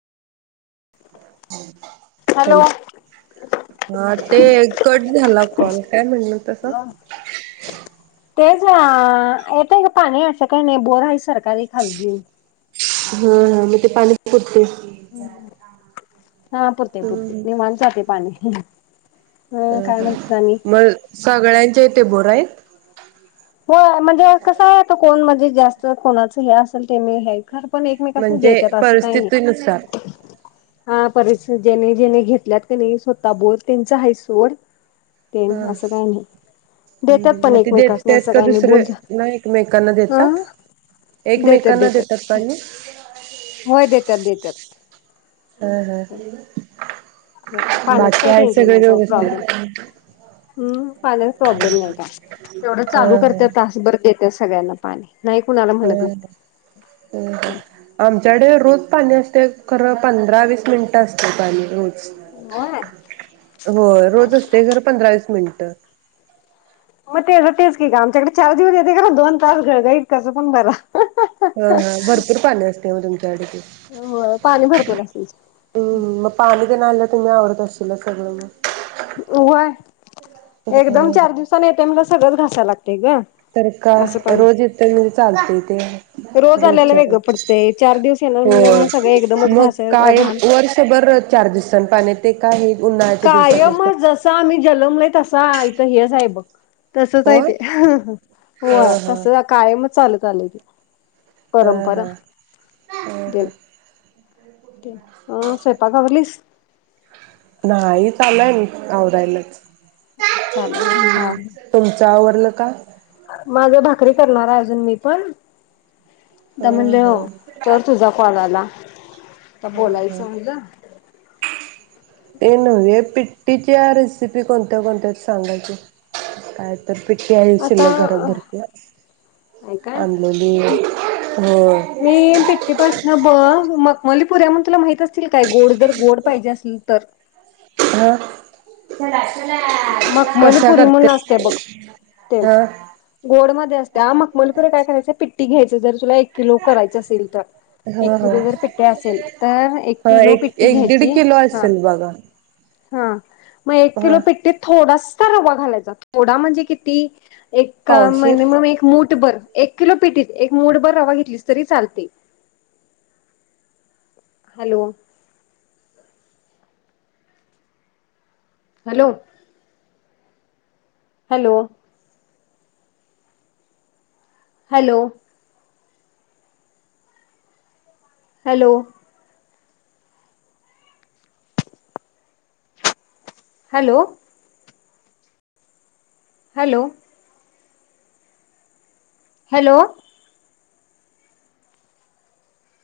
[inaudible] Hello hello हा ते cut झाला कॉल काय म्हणल होतं आता हा अअ येत य पाणी असं काही नाही बोर आहे सरकारी खाजगी हं हं मग ते पाणीच पुरतंय हा पुरतय पुरतय हम्म निवांत जातय पाणी हम काय म्हणतेस आणि ते ते बोर हाय हो म्हणजे कस आहे त कोण म्हणजे जास्त कोणाचं हे असेल ते नी घ्याय म्हणजे परिस्थितीनुसार. हा परि ज्यांनी ज्यांनी घेतल्यात कनी स्वतः बोर त्यांच हायसोड. तेन हा असं काय नाइ देत्यात पण एकमेकासनी. त्यात असं का काही नाही दुसरे बोल ना एकमेकांना देतात. अं एकमेकांना देतात पाणी. होय देत्यात देत्यात. अहहह. पाण्याच बाकी काही हाइत सगळे व्यवस्थित. हमम पाण्याचा प्राॅब्लेम नाही काय तेवढ हा चालू करत्या तासभर देतेस. सगळ्यांना पाणी नाही कुणाला म्हणत हम नाही ह आमच्याकडे रोज पाणी असतय खरं पंधरा -वीस मिनिटं असतय पाणी रोज. होय होय. रोज असतय खरं पंधरा - वीस मिनट. तर मग तेच तेच की का आमच्याकडे चार दिवस येतय खरं दोन तास घळघळीत कसं पण भरा. हा हा भरपूर पाणी असतय मग तुमच्याकडे की हो पाणी भरपूर असेल अम मग पाणीतेन आण तुम्ही अवरत अशीला सगळं मग. होय मग एकदम ह चार दिवसानी येते मग सगळंच घासायला लागतय. ग तर का असं पण रोज इतर येऊन चालतयते रोज आल्याला रोजच्या वेगळं रोज पडतंय चार दिवस येणार म्हणल्यावर मग सगळं हो एकदमच मग घासाय जरा कायम घाण वर्षभर चार्जेस. पण पाण्यात ते काये कायमचं जस आम्ही जन्मलयं तसा इथं हेच हाय बघ. तसच हाय होय ते ह होय ह तसच कायमचं. चालत आलयं ते. ह परंपरा हा ह हा ते हं स्वयंपाक आवरलीस. आवरायल. चालेल हा हम् तुमचं आवरलं का? माझ्या भाकरी करणार आहे अजून मी पण. त्या ह म्हणले ह हो तर तुझा कॉल आला. आता ह ह बोलायचं म्हणलं ते नव्हे पिट - - ीची रेसिपी कोणत्या कोणत्या सांगा की काय तर. पिठी हाय आता शिल्लक घरात भरत्या. काय आणलेली हो. मीन तीटी पासन ब मखमली पुऱ्या म्हणून तुला माहित असतील काय गोड जर गोड पाहिजे असेल तर. हा! कशा मखमलीपुरी करते म्हणून असते बघ ते हा गोड मध्ये असते ह मखमलीपुरी काय करायच पिट्टी घ्यायची तुला एक किलो करायच असेल तर, एक हा हा किलो जर पिट्टी असेल तर, एक हा किलो एक पिटी एक दीड घ्यायची किलो ह. असेल बघा हा! म एक किलो हा पिट थोडासा रवा घालायचा थोडा म्हणजे किती? एक पावशेर मिनीमम एक मूट बर. एक किलो पिटीत एक मूठ भर रवा घेतलीस तरी चालतय. Hello hello hello hello hello hello hello hello